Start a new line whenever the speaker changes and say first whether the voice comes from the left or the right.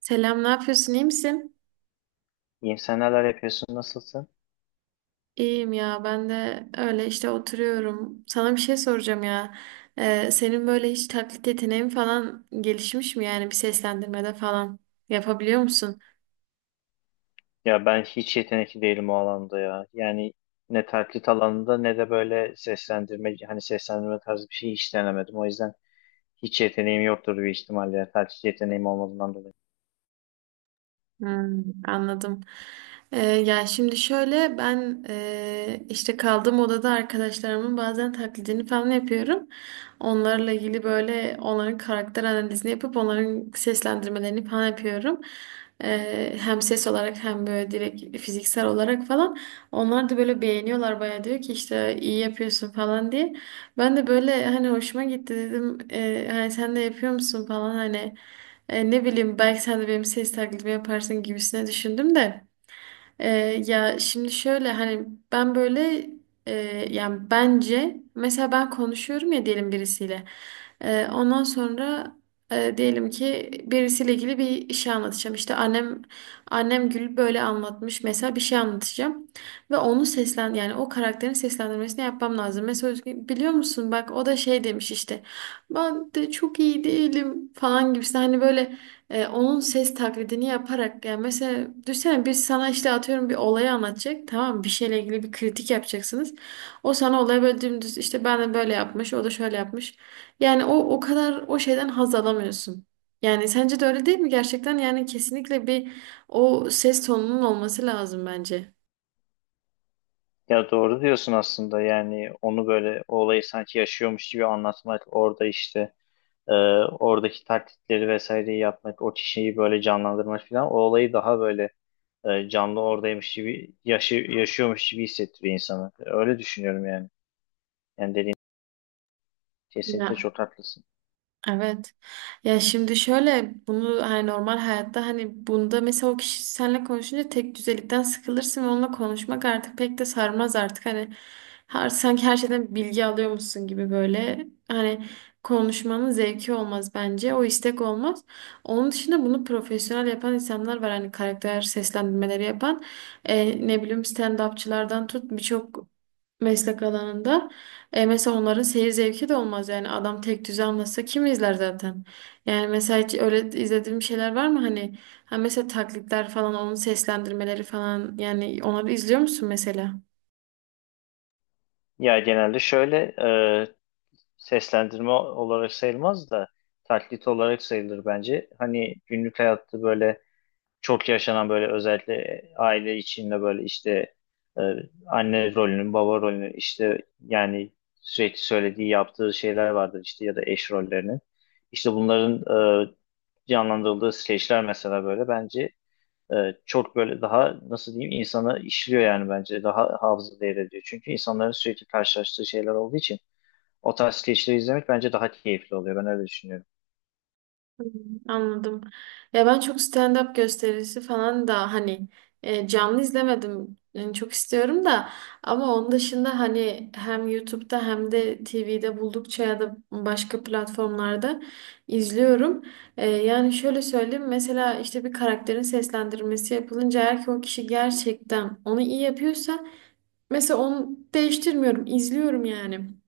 right: Selam, ne yapıyorsun? İyi misin?
left: İyiyim, sen neler yapıyorsun, nasılsın?
right: İyiyim ya, ben de öyle işte oturuyorum. Sana bir şey soracağım ya. Senin böyle hiç taklit yeteneğin falan gelişmiş mi yani bir seslendirmede falan yapabiliyor musun?
left: Ya ben hiç yetenekli değilim o alanda ya. Yani ne taklit alanında ne de böyle seslendirme, hani seslendirme tarzı bir şey hiç denemedim. O yüzden hiç yeteneğim yoktur bir ihtimalle. Ya, taklit yeteneğim olmadığından dolayı.
right: Hmm, anladım. Ya şimdi şöyle ben işte kaldığım odada arkadaşlarımın bazen taklidini falan yapıyorum. Onlarla ilgili böyle onların karakter analizini yapıp onların seslendirmelerini falan yapıyorum. Hem ses olarak hem böyle direkt fiziksel olarak falan. Onlar da böyle beğeniyorlar bayağı, diyor ki işte iyi yapıyorsun falan diye. Ben de böyle hani hoşuma gitti dedim. Hani sen de yapıyor musun falan hani. Ne bileyim belki sen de benim ses taklidimi yaparsın gibisine düşündüm de. E, Ya şimdi şöyle hani ben böyle e, yani bence mesela ben konuşuyorum ya, diyelim birisiyle. Ondan sonra diyelim ki birisiyle ilgili bir şey anlatacağım. İşte annem Gül böyle anlatmış, mesela bir şey anlatacağım. Ve onu seslen yani o karakterin seslendirmesini yapmam lazım. Mesela Özgün, biliyor musun bak, o da şey demiş işte ben de çok iyi değilim falan gibisi, hani böyle onun ses taklidini yaparak. Yani mesela düşünsene biz sana işte atıyorum bir olayı anlatacak, tamam mı? Bir şeyle ilgili bir kritik yapacaksınız. O sana olayı böyle dümdüz işte ben de böyle yapmış, o da şöyle yapmış. Yani o kadar o şeyden haz alamıyorsun. Yani sence de öyle değil mi? Gerçekten yani kesinlikle bir o ses tonunun olması lazım bence.
left: Ya doğru diyorsun aslında, yani onu böyle o olayı sanki yaşıyormuş gibi anlatmak, orada işte e, oradaki taklitleri vesaireyi yapmak, o kişiyi böyle canlandırmak falan o olayı daha böyle canlı oradaymış gibi, yaşıyormuş gibi hissettiriyor insanı. Öyle düşünüyorum yani. Yani dediğin, kesinlikle
right: Ya
left: çok haklısın.
right: evet. Ya şimdi şöyle, bunu hani normal hayatta hani bunda mesela o kişi seninle konuşunca tek düzelikten sıkılırsın ve onunla konuşmak artık pek de sarmaz artık, hani her, sanki her şeyden bilgi alıyormuşsun gibi böyle, hani konuşmanın zevki olmaz bence, o istek olmaz. Onun dışında bunu profesyonel yapan insanlar var, hani karakter seslendirmeleri yapan. Ne bileyim stand-upçılardan tut birçok meslek alanında. E mesela onların seyir zevki de olmaz, yani adam tek düze anlatsa kim izler zaten. Yani mesela hiç öyle izlediğim şeyler var mı hani, ha mesela taklitler falan, onun seslendirmeleri falan, yani onları izliyor musun mesela?
left: Ya genelde şöyle seslendirme olarak sayılmaz da taklit olarak sayılır bence. Hani günlük hayatta böyle çok yaşanan, böyle özellikle aile içinde böyle işte, e, anne rolünün, baba rolünün, işte yani sürekli söylediği, yaptığı şeyler vardır, işte ya da eş rollerinin. İşte bunların e, canlandırıldığı skeçler mesela böyle bence e, çok böyle, daha nasıl diyeyim, insana işliyor yani, bence daha hafıza değer ediyor. Çünkü insanların sürekli karşılaştığı şeyler olduğu için o tarz skeçleri izlemek bence daha keyifli oluyor. Ben öyle düşünüyorum.
right: Hmm, anladım. Ya ben çok stand-up gösterisi falan da hani canlı izlemedim. Yani çok istiyorum da, ama onun dışında hani hem YouTube'da hem de TV'de buldukça ya da başka platformlarda izliyorum. Yani şöyle söyleyeyim, mesela işte bir karakterin seslendirmesi yapılınca, eğer ki o kişi gerçekten onu iyi yapıyorsa mesela onu değiştirmiyorum, izliyorum yani.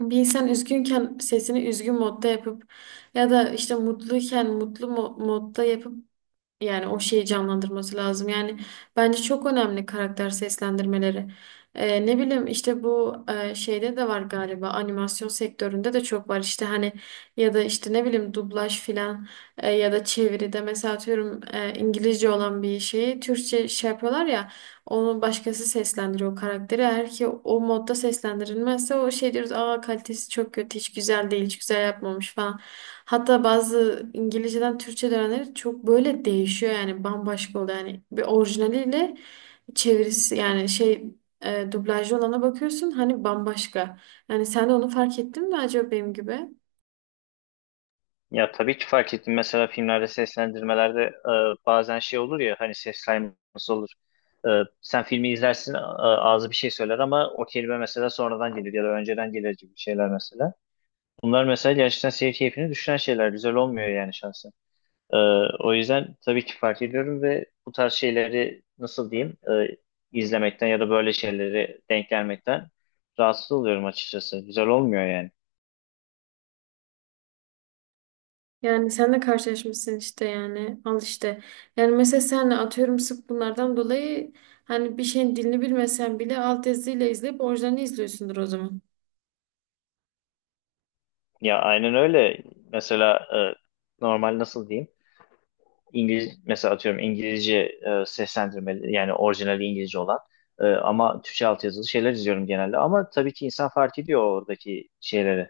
right: Bir insan üzgünken sesini üzgün modda yapıp ya da işte mutluyken mutlu modda yapıp, yani o şeyi canlandırması lazım. Yani bence çok önemli karakter seslendirmeleri. Ne bileyim işte bu şeyde de var galiba, animasyon sektöründe de çok var işte, hani ya da işte ne bileyim dublaj filan, ya da çeviride mesela atıyorum İngilizce olan bir şeyi Türkçe şey yapıyorlar ya, onu başkası seslendiriyor o karakteri. Eğer ki o modda seslendirilmezse o şey diyoruz, aa kalitesi çok kötü, hiç güzel değil, hiç güzel yapmamış falan. Hatta bazı İngilizceden Türkçe dönenleri çok böyle değişiyor, yani bambaşka oluyor. Yani bir orijinaliyle çevirisi yani şey, dublajlı olana bakıyorsun, hani bambaşka. Yani sen de onu fark ettin mi acaba benim gibi?
left: Ya tabii ki fark ettim. Mesela filmlerde, seslendirmelerde bazen şey olur ya, hani ses kayması olur. E, Sen filmi izlersin, ağzı bir şey söyler ama o kelime mesela sonradan gelir ya da önceden gelir gibi şeyler mesela. Bunlar mesela gerçekten seyir keyfini düşüren şeyler. Güzel olmuyor yani şahsen. Ee, O yüzden tabii ki fark ediyorum ve bu tarz şeyleri, nasıl diyeyim, izlemekten ya da böyle şeyleri denk gelmekten rahatsız oluyorum açıkçası. Güzel olmuyor yani.
right: Yani sen de karşılaşmışsın işte, yani al işte. Yani mesela senle atıyorum sık bunlardan dolayı hani bir şeyin dilini bilmesen bile alt yazıyla izleyip orijinalini izliyorsundur o zaman.
left: Ya aynen öyle. Mesela normal, nasıl diyeyim? İngiliz, mesela atıyorum, İngilizce seslendirmeli, yani orijinali İngilizce olan ama Türkçe altyazılı şeyler izliyorum genelde, ama tabii ki insan fark ediyor oradaki şeyleri.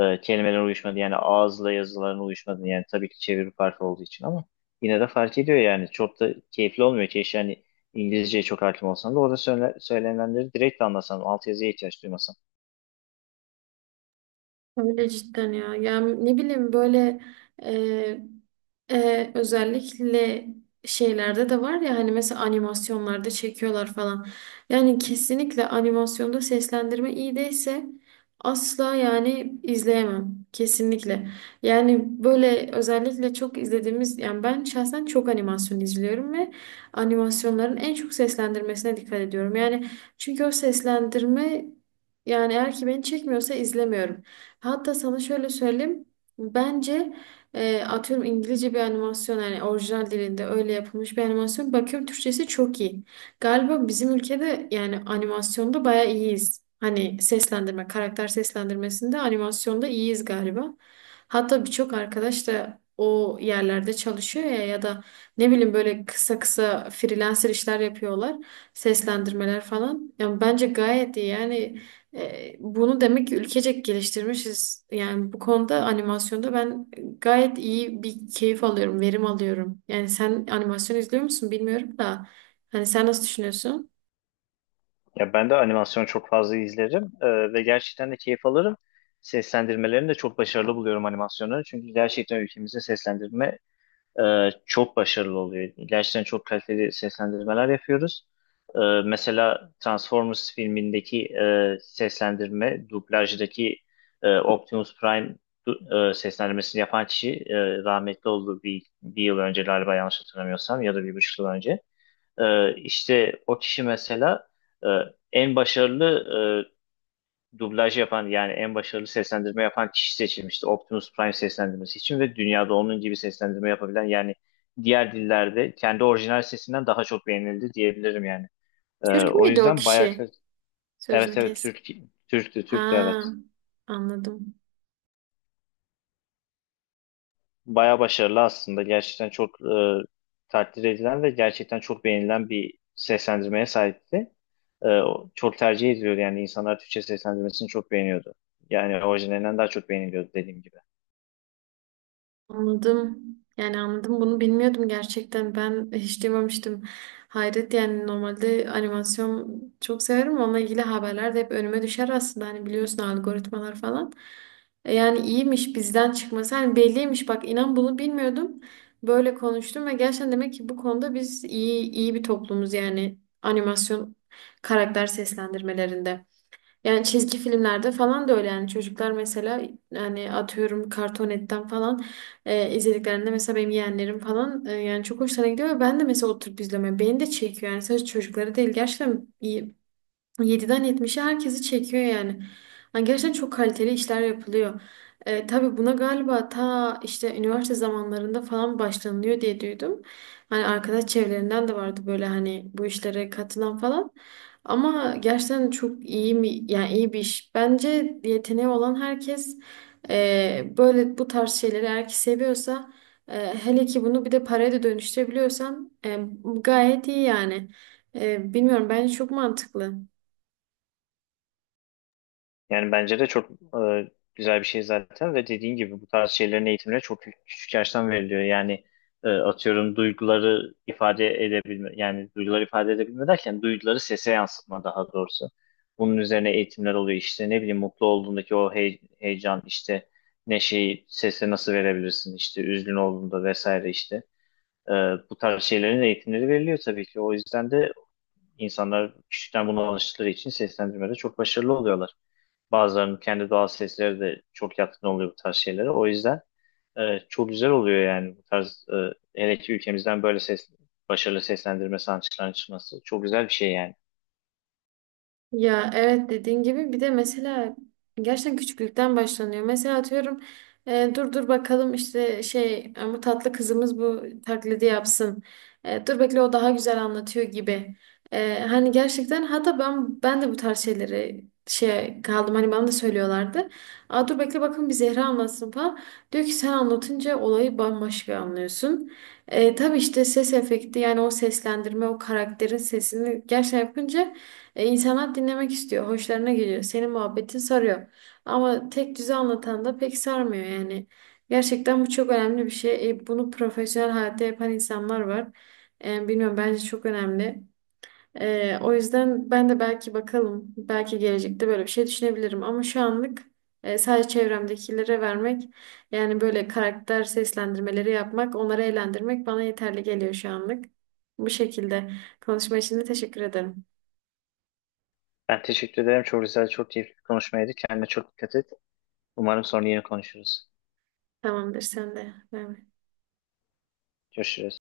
left: Kelimelerin uyuşmadı yani, ağızla yazıların uyuşmadı, yani tabii ki çeviri farkı olduğu için, ama yine de fark ediyor yani, çok da keyifli olmuyor ki yani, İngilizceye çok hakim olsan da orada söylenenleri direkt anlasan, altyazıya ihtiyaç duymasan.
right: Öyle cidden ya. Yani ne bileyim böyle e, özellikle şeylerde de var ya, hani mesela animasyonlarda çekiyorlar falan. Yani kesinlikle animasyonda seslendirme iyi değilse asla yani izleyemem. Kesinlikle. Yani böyle özellikle çok izlediğimiz, yani ben şahsen çok animasyon izliyorum ve animasyonların en çok seslendirmesine dikkat ediyorum. Yani çünkü o seslendirme, yani eğer ki beni çekmiyorsa izlemiyorum. Hatta sana şöyle söyleyeyim. Bence atıyorum İngilizce bir animasyon, yani orijinal dilinde öyle yapılmış bir animasyon. Bakıyorum Türkçesi çok iyi. Galiba bizim ülkede yani animasyonda bayağı iyiyiz. Hani seslendirme, karakter seslendirmesinde animasyonda iyiyiz galiba. Hatta birçok arkadaş da o yerlerde çalışıyor ya, ya da ne bileyim böyle kısa kısa freelancer işler yapıyorlar. Seslendirmeler falan. Yani bence gayet iyi yani, bunu demek ki ülkecek geliştirmişiz. Yani bu konuda animasyonda ben gayet iyi bir keyif alıyorum, verim alıyorum. Yani sen animasyon izliyor musun bilmiyorum da. Hani sen nasıl düşünüyorsun?
left: Ya ben de animasyon çok fazla izlerim ve gerçekten de keyif alırım. Seslendirmelerini de çok başarılı buluyorum animasyonları. Çünkü gerçekten ülkemizde seslendirme çok başarılı oluyor. Gerçekten çok kaliteli seslendirmeler yapıyoruz. E, Mesela Transformers filmindeki seslendirme, dublajdaki Optimus Prime seslendirmesini yapan kişi rahmetli oldu bir yıl önce galiba, yanlış hatırlamıyorsam, ya da bir buçuk yıl önce. İşte o kişi mesela e, en başarılı dublaj yapan, yani en başarılı seslendirme yapan kişi seçilmişti Optimus Prime seslendirmesi için, ve dünyada onun gibi seslendirme yapabilen, yani diğer dillerde kendi orijinal sesinden daha çok beğenildi diyebilirim yani.
right: Türk
left: O
right: müydü o
left: yüzden bayağı
right: kişi?
left: evet,
right: Sözünü
left: evet,
right: kes.
left: Türk,
right: Ha,
left: Türktü, evet.
right: anladım.
left: Baya başarılı aslında. Gerçekten çok takdir edilen ve gerçekten çok beğenilen bir seslendirmeye sahipti. O çok tercih ediliyordu, yani insanlar Türkçe seslendirmesini çok beğeniyordu. Yani orijinalinden daha çok beğeniliyordu, dediğim gibi.
right: Anladım. Yani anladım, bunu bilmiyordum gerçekten. Ben hiç duymamıştım. Hayret yani, normalde animasyon çok severim. Onunla ilgili haberler de hep önüme düşer aslında. Hani biliyorsun algoritmalar falan. Yani iyiymiş bizden çıkması. Hani belliymiş bak, inan bunu bilmiyordum. Böyle konuştum ve gerçekten demek ki bu konuda biz iyi, iyi bir toplumuz yani, animasyon karakter seslendirmelerinde. Yani çizgi filmlerde falan da öyle, yani çocuklar mesela, yani atıyorum Kartonet'ten falan izlediklerinde mesela, benim yeğenlerim falan, yani çok hoşlarına gidiyor ve ben de mesela oturup izlemeye. Yani beni de çekiyor, yani sadece çocukları değil, gerçekten iyi. Yediden yetmişe herkesi çekiyor yani. Yani gerçekten çok kaliteli işler yapılıyor. Tabii buna galiba ta işte üniversite zamanlarında falan başlanılıyor diye duydum. Hani arkadaş çevrelerinden de vardı böyle hani bu işlere katılan falan. Ama gerçekten çok iyi mi, yani iyi bir iş. Bence yeteneği olan herkes böyle bu tarz şeyleri eğer ki seviyorsa, hele ki bunu bir de paraya da dönüştürebiliyorsan gayet iyi yani. Bilmiyorum, bence çok mantıklı.
left: Yani bence de çok güzel bir şey zaten, ve dediğin gibi bu tarz şeylerin eğitimine çok küçük yaştan veriliyor. Yani atıyorum duyguları ifade edebilme, yani duyguları ifade edebilme derken duyguları sese yansıtma daha doğrusu. Bunun üzerine eğitimler oluyor, işte ne bileyim, mutlu olduğundaki o heyecan, işte neşeyi sese nasıl verebilirsin, işte üzgün olduğunda vesaire işte. E, Bu tarz şeylerin eğitimleri veriliyor tabii ki. O yüzden de insanlar küçükten buna alıştıkları için seslendirmede çok başarılı oluyorlar. Bazılarının kendi doğal sesleri de çok yatkın oluyor bu tarz şeylere. O yüzden çok güzel oluyor yani, bu tarz hele ki ülkemizden böyle başarılı seslendirme sanatçılarının çıkması çok güzel bir şey yani.
right: Ya evet, dediğin gibi bir de mesela gerçekten küçüklükten başlanıyor. Mesela atıyorum dur dur bakalım işte şey, bu tatlı kızımız bu taklidi yapsın. Dur bekle, o daha güzel anlatıyor gibi. Hani gerçekten, hatta ben de bu tarz şeyleri şey kaldım, hani bana da söylüyorlardı. Aa, dur bekle bakın, bir Zehra anlatsın falan. Diyor ki sen anlatınca olayı bambaşka anlıyorsun. Tabii işte ses efekti, yani o seslendirme, o karakterin sesini gerçekten yapınca insanlar dinlemek istiyor, hoşlarına geliyor, senin muhabbetin sarıyor. Ama tek düze anlatan da pek sarmıyor yani. Gerçekten bu çok önemli bir şey. Bunu profesyonel hayatta yapan insanlar var. Bilmiyorum bence çok önemli. O yüzden ben de belki bakalım, belki gelecekte böyle bir şey düşünebilirim. Ama şu anlık sadece çevremdekilere vermek, yani böyle karakter seslendirmeleri yapmak, onları eğlendirmek bana yeterli geliyor şu anlık. Bu şekilde konuşma için de teşekkür ederim.
left: Ben teşekkür ederim. Çok güzel, çok keyifli bir konuşmaydı. Kendine çok dikkat et. Umarım sonra yine konuşuruz.
right: Tamamdır sen de. Bay bay.
left: Görüşürüz.